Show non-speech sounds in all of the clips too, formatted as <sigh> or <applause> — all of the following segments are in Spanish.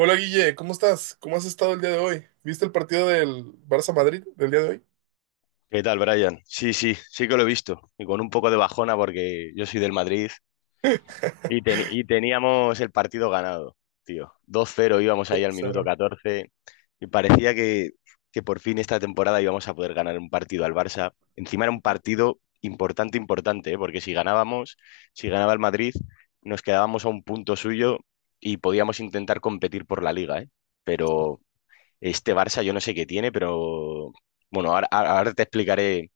Hola Guille, ¿cómo estás? ¿Cómo has estado el día de hoy? ¿Viste el partido del Barça Madrid del día de hoy? ¿Qué tal, Brian? Sí, sí, sí que lo he visto. Y con un poco de bajona porque yo soy del Madrid y <laughs> teníamos el partido ganado, tío. 2-0 íbamos ahí al minuto Cero. 14 y parecía que por fin esta temporada íbamos a poder ganar un partido al Barça. Encima era un partido importante, importante, ¿eh? Porque si ganábamos, si ganaba el Madrid, nos quedábamos a un punto suyo y podíamos intentar competir por la liga, ¿eh? Pero este Barça yo no sé qué tiene, pero bueno, ahora te explicaré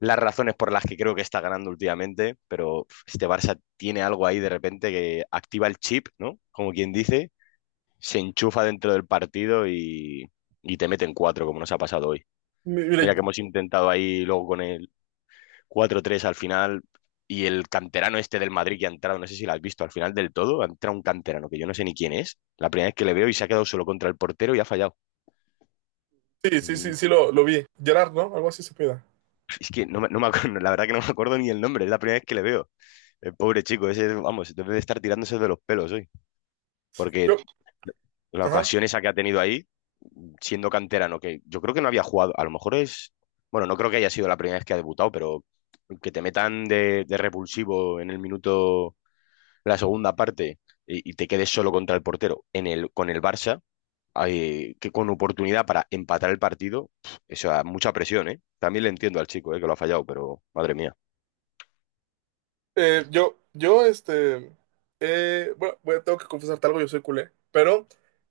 las razones por las que creo que está ganando últimamente, pero uf, este Barça tiene algo ahí de repente que activa el chip, ¿no? Como quien dice, se enchufa dentro del partido y te meten cuatro, como nos ha pasado hoy. Mira Mire, que hemos intentado ahí luego con el cuatro tres al final y el canterano este del Madrid que ha entrado, no sé si lo has visto, al final del todo, ha entrado un canterano que yo no sé ni quién es, la primera vez que le veo y se ha quedado solo contra el portero y ha fallado. sí, El sí, sí, minuto- lo vi. Gerard, ¿no? Algo así se pida. Es que no me acuerdo, <laughs> la verdad que no me acuerdo ni el nombre, es la primera vez que le veo. El pobre chico, ese, vamos, debe de estar tirándose de los pelos hoy. Porque Yo, la ajá. ocasión esa que ha tenido ahí, siendo canterano, que yo creo que no había jugado, a lo mejor es, bueno, no creo que haya sido la primera vez que ha debutado, pero que te metan de, repulsivo en el minuto, la segunda parte, y te quedes solo contra el portero con el Barça, que con oportunidad para empatar el partido, eso, da mucha presión, ¿eh? También le entiendo al chico, que lo ha fallado, pero madre mía. Eh, yo, yo, este, bueno, tengo que confesarte algo, yo soy culé, pero,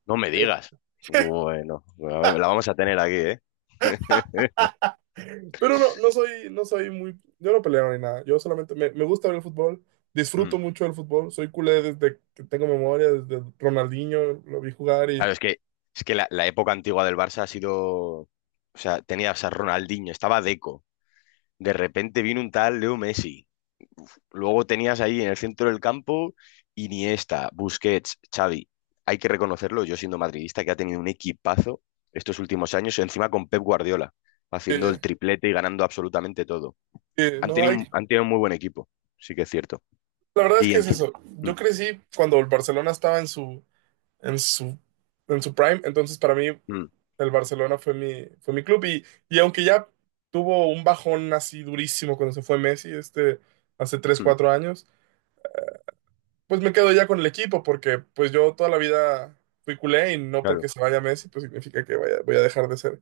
No me eh, digas. <laughs> Bueno, bueno, la vamos a tener aquí, ¿eh? <laughs> pero no soy, no soy muy, yo no peleo ni nada. Yo solamente me gusta ver el fútbol, Mm. disfruto mucho del fútbol, soy culé desde que tengo memoria, desde Ronaldinho, lo vi jugar Claro, es que la época antigua del Barça ha sido. O sea, tenías a Ronaldinho, estaba Deco. De repente vino un tal Leo Messi. Luego tenías ahí en el centro del campo Iniesta, Busquets, Xavi. Hay que reconocerlo, yo siendo madridista, que ha tenido un equipazo estos últimos años, encima con Pep Guardiola, haciendo eh, el triplete y ganando absolutamente todo. Han no tenido, hay, un- han tenido un muy buen equipo, sí que es cierto. la verdad es Y que es encima. eso. Mm, Yo crecí cuando el Barcelona estaba en su, en su prime, entonces para mí mm, el Barcelona fue mi club y aunque ya tuvo un bajón así durísimo cuando se fue Messi, hace tres mm. 4 años, pues me quedo ya con el equipo porque pues yo toda la vida fui culé y no Claro. porque se vaya Messi, pues significa voy a dejar de ser.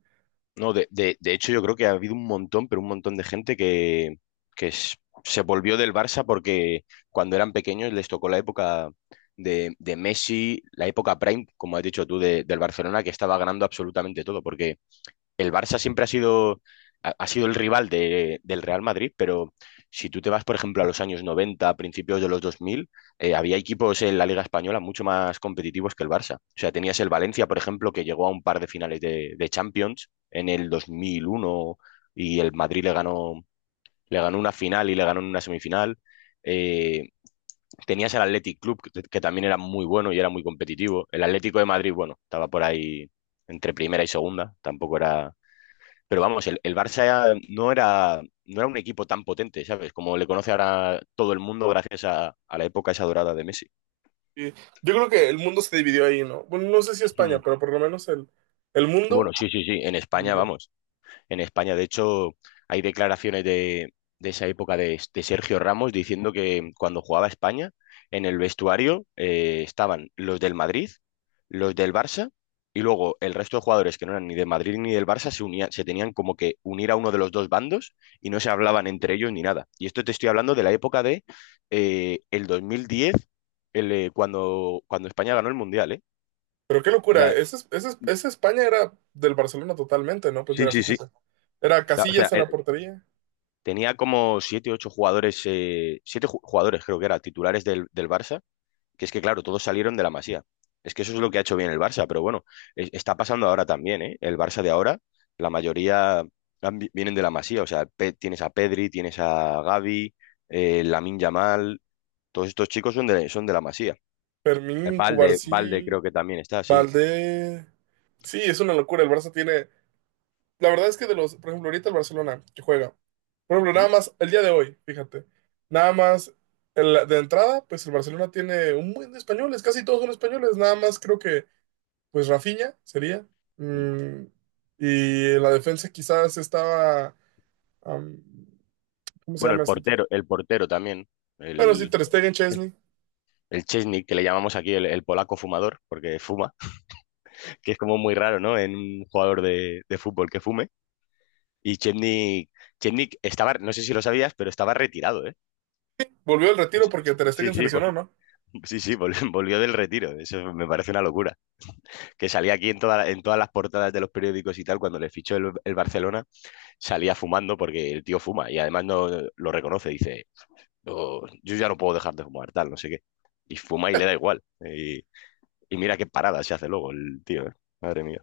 No, de hecho yo creo que ha habido un montón, pero un montón de gente que se volvió del Barça porque cuando eran pequeños les tocó la época de, Messi, la época prime, como has dicho tú, del Barcelona, que estaba ganando absolutamente todo, porque el Barça siempre ha sido, ha sido el rival del Real Madrid, pero si tú te vas, por ejemplo, a los años 90, a principios de los 2000, había equipos en la Liga Española mucho más competitivos que el Barça. O sea, tenías el Valencia, por ejemplo, que llegó a un par de finales de, Champions en el 2001 y el Madrid le ganó una final y le ganó en una semifinal. Eh, tenías el Athletic Club, que también era muy bueno y era muy competitivo. El Atlético de Madrid, bueno, estaba por ahí entre primera y segunda, tampoco era pero vamos, el Barça no era un equipo tan potente, ¿sabes? Como le conoce ahora todo el mundo gracias a, la época esa dorada de Messi. Y yo creo que el mundo se dividió ahí, ¿no? Bueno, no sé si España, <clears throat> Mm. pero por lo menos el mundo. Bueno, sí, sí, sí, en España, vamos. En España. De hecho, hay declaraciones de, esa época de Sergio Ramos diciendo que cuando jugaba España, en el vestuario estaban los del Madrid, los del Barça y luego el resto de jugadores que no eran ni del Madrid ni del Barça se unían, se tenían como que unir a uno de los dos bandos y no se hablaban entre ellos ni nada. Y esto te estoy hablando de la época de el 2010, cuando España ganó el Mundial, ¿eh? Pero qué locura, La- ese España era del Barcelona totalmente, ¿no? Pues sí, mira, sí, sí. fíjate, era O sea, Casillas en la portería, tenía como siete, ocho jugadores, siete jugadores creo que era, titulares del Barça, que es que claro, todos salieron de la Masía. Es que eso es lo que ha hecho bien el Barça, pero bueno, está pasando ahora también, ¿eh? El Barça de ahora, la mayoría vienen de la Masía, o sea, tienes a Pedri, tienes a Gavi, Lamine Yamal, todos estos chicos son de, la Masía. El Fermín, Valde, Valde Cubarsí, creo que también está, sí. Valdés. Sí, es una locura, el Barça tiene... La verdad es que de los, por ejemplo, ahorita el Barcelona que juega, por ejemplo, nada ¿Mm? más el día de hoy, fíjate, nada más de entrada, pues el Barcelona tiene un buen de españoles, casi todos son españoles, nada más creo que, pues Rafinha sería. Mm. mm, y en la defensa quizás estaba... am, ¿Cómo se Bueno, llama este? El portero también, Pero sí, el, Ter Stegen, Chesney. el Chesney, que le llamamos aquí el polaco fumador, porque fuma. Que es como muy raro, ¿no? En un jugador de fútbol que fume. Y Chetnik estaba, no sé si lo sabías, pero estaba retirado, ¿eh? Volvió al retiro Pues, porque Ter sí, Stegen se sí, lesionó, ¿no? <laughs> sí, sí, <laughs> volvió del retiro. Eso me parece una locura. Que salía aquí en todas las portadas de los periódicos y tal, cuando le fichó el Barcelona, salía fumando porque el tío fuma y además no lo reconoce. Dice, "No, yo ya no puedo dejar de fumar, tal, no sé qué. Y fuma y le da igual. Y mira qué parada se hace luego el tío, ¿eh? Madre mía,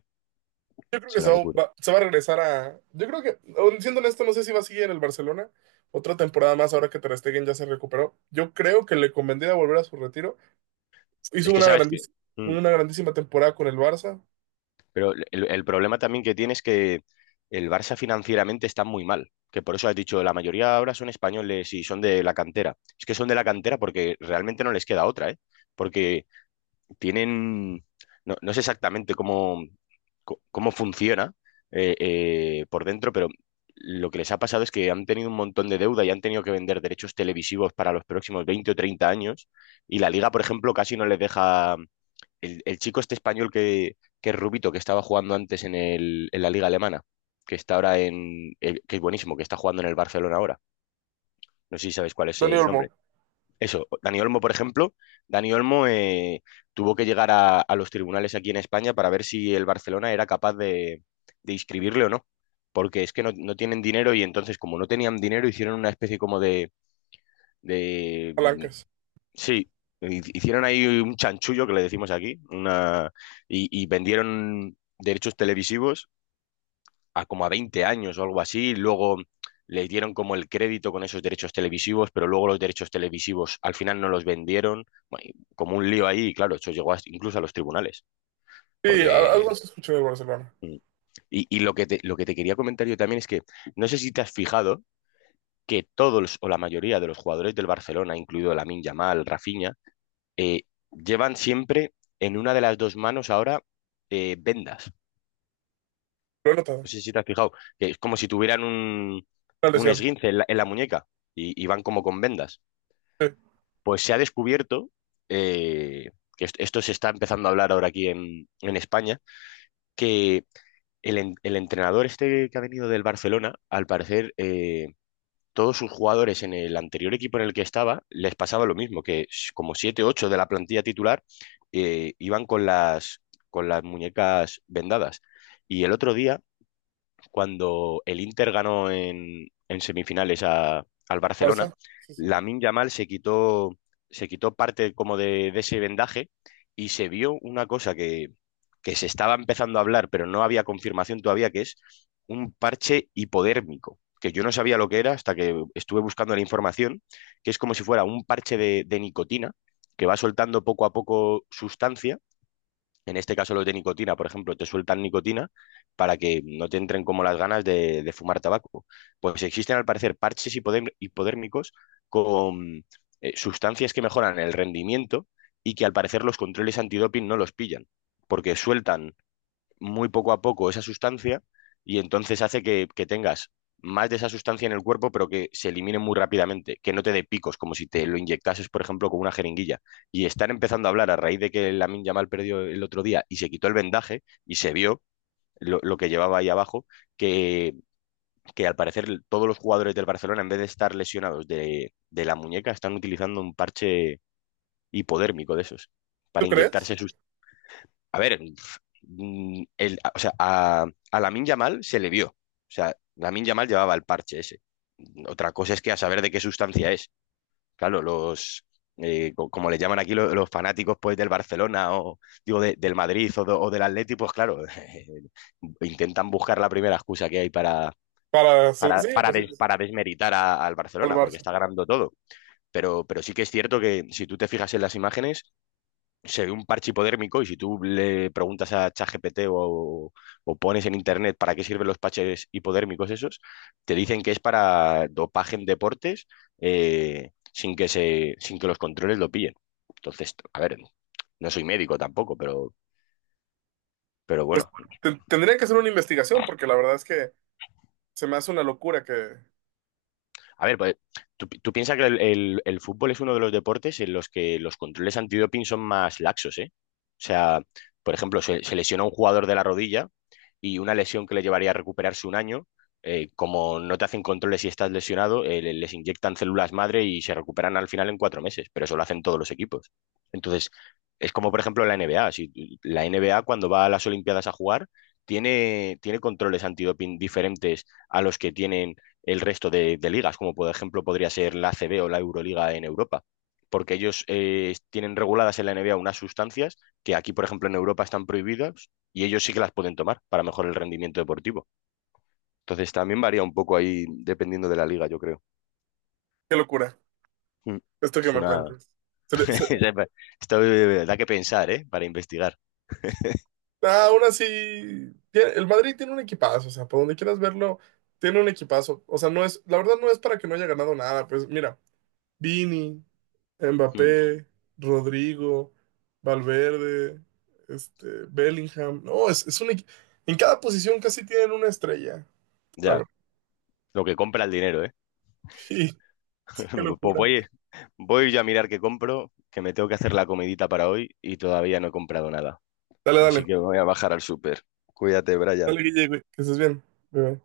Yo creo es que se una va, locura. Se va a regresar a... Yo creo que, siendo honesto, no sé si va a seguir en el Barcelona otra temporada más ahora que Ter Stegen ya se recuperó. Yo creo que le convendría volver a su retiro. Hizo Es que una sabes que... grandísima, Mm. una grandísima temporada con el Barça. Pero el problema también que tiene es que el Barça financieramente está muy mal, que por eso has dicho, la mayoría ahora son españoles y son de la cantera. Es que son de la cantera porque realmente no les queda otra, ¿eh? Porque tienen, no, no sé exactamente cómo, cómo funciona por dentro, pero lo que les ha pasado es que han tenido un montón de deuda y han tenido que vender derechos televisivos para los próximos 20 o 30 años y la liga, por ejemplo, casi no les deja el chico este español que es Rubito, que estaba jugando antes en la liga alemana, que está ahora que es buenísimo, que está jugando en el Barcelona ahora. No sé si sabes cuál es Dani el Olmo, nombre. Eso, Dani Olmo, por ejemplo, Dani Olmo tuvo que llegar a, los tribunales aquí en España para ver si el Barcelona era capaz de inscribirle o no. Porque es que no tienen dinero y entonces, como no tenían dinero, hicieron una especie como de, palancas. Sí, hicieron ahí un chanchullo que le decimos aquí, una. Y vendieron derechos televisivos a como a 20 años o algo así, y luego le dieron como el crédito con esos derechos televisivos, pero luego los derechos televisivos al final no los vendieron. Bueno, y como un lío ahí, y claro, eso llegó incluso a los tribunales, Sí, porque. algo se escuchó del Barcelona. Mm. Y lo que te, quería comentar yo también es que no sé si te has fijado que todos o la mayoría de los jugadores del Barcelona, incluido Lamine Yamal, Rafinha, eh, llevan siempre en una de las dos manos ahora vendas. Lo he notado. No sé si te has fijado, que es como si tuvieran un, Una un lesión. esguince en la, muñeca y van como con vendas. Sí, Pues se ha descubierto, eh, que esto se está empezando a hablar ahora aquí en España, que el entrenador este que ha venido del Barcelona, al parecer, todos sus jugadores en el anterior equipo en el que estaba les pasaba lo mismo, que como 7, 8 de la plantilla titular iban con las, muñecas vendadas. Y el otro día cuando el Inter ganó en semifinales al Barcelona, Barça. Sí, sí, sí. Lamine Yamal se quitó, parte como de ese vendaje y se vio una cosa que se estaba empezando a hablar, pero no había confirmación todavía, que es un parche hipodérmico, que yo no sabía lo que era hasta que estuve buscando la información, que es como si fuera un parche de, nicotina que va soltando poco a poco sustancia en este caso los de nicotina, por ejemplo, te sueltan nicotina para que no te entren como las ganas de fumar tabaco. Pues existen al parecer parches hipodérmicos con sustancias que mejoran el rendimiento y que al parecer los controles antidoping no los pillan, porque sueltan muy poco a poco esa sustancia y entonces hace que tengas más de esa sustancia en el cuerpo, pero que se elimine muy rápidamente, que no te dé picos, como si te lo inyectases, por ejemplo, con una jeringuilla. Y están empezando a hablar a raíz de que Lamin Yamal perdió el otro día y se quitó el vendaje y se vio lo que llevaba ahí abajo, que, que, al parecer todos los jugadores del Barcelona, en vez de estar lesionados de, la muñeca, están utilizando un parche hipodérmico de esos ¿Tú para crees? inyectarse sus. A ver, o sea, a Lamine Yamal se le vio. O sea, Lamine Yamal llevaba el parche ese. Otra cosa es que a saber de qué sustancia es. Claro, como le llaman aquí los fanáticos pues del Barcelona o digo del Madrid o, o del Atleti, pues claro, <laughs> intentan buscar la primera excusa que hay para, Para su... para, Sí, para, pues sí, des- pues sí, para desmeritar al al Barcelona, porque Barça. está ganando todo. Pero sí que es cierto que si tú te fijas en las imágenes, se ve un parche hipodérmico y si tú le preguntas a ChatGPT o pones en internet para qué sirven los parches hipodérmicos esos, te dicen que es para dopaje en deportes sin que los controles lo pillen. Entonces, a ver, no soy médico tampoco, pero Pues, bueno, tendría que hacer una investigación porque la verdad es que se me hace una locura que... a ver, pues tú piensas que el fútbol es uno de los deportes en los que los controles antidoping son más laxos, ¿eh? O sea, por ejemplo, se lesiona un jugador de la rodilla y una lesión que le llevaría a recuperarse un año, como no te hacen controles si estás lesionado, les inyectan células madre y se recuperan al final en 4 meses, pero eso lo hacen todos los equipos. Entonces, es como por ejemplo la NBA. Si tú- la NBA cuando va a las Olimpiadas a jugar, tiene controles antidoping diferentes a los que tienen el resto de, ligas, como por ejemplo podría ser la ACB o la Euroliga en Europa, porque ellos tienen reguladas en la N NBA unas sustancias que aquí, por ejemplo, en Europa están prohibidas y ellos sí que las pueden tomar para mejorar el rendimiento deportivo. Entonces también varía un poco ahí dependiendo de la liga, yo creo. Qué locura, Mm. esto que Es me una. cuentas. Se le- se- <laughs> Esto da que pensar, ¿eh? Para investigar. Ah, aún así, el Madrid tiene un equipazo, o sea, por donde quieras verlo, tiene un equipazo. O sea, no es, la verdad no es para que no haya ganado nada, pues mira, Vini, Mm. Mbappé, Rodrigo, Valverde, Bellingham, no, es en cada posición casi tienen una estrella, la Ya, verdad. lo que compra el dinero, ¿eh? <laughs> Sí, qué <laughs> Pues locura. voy, yo a mirar qué compro, que me tengo que hacer la comidita para hoy y todavía no he comprado nada. Dale, dale, Así que me voy a bajar al súper. Cuídate, Brian. Dale, Guille, güey, que estés bien. Bye, bye.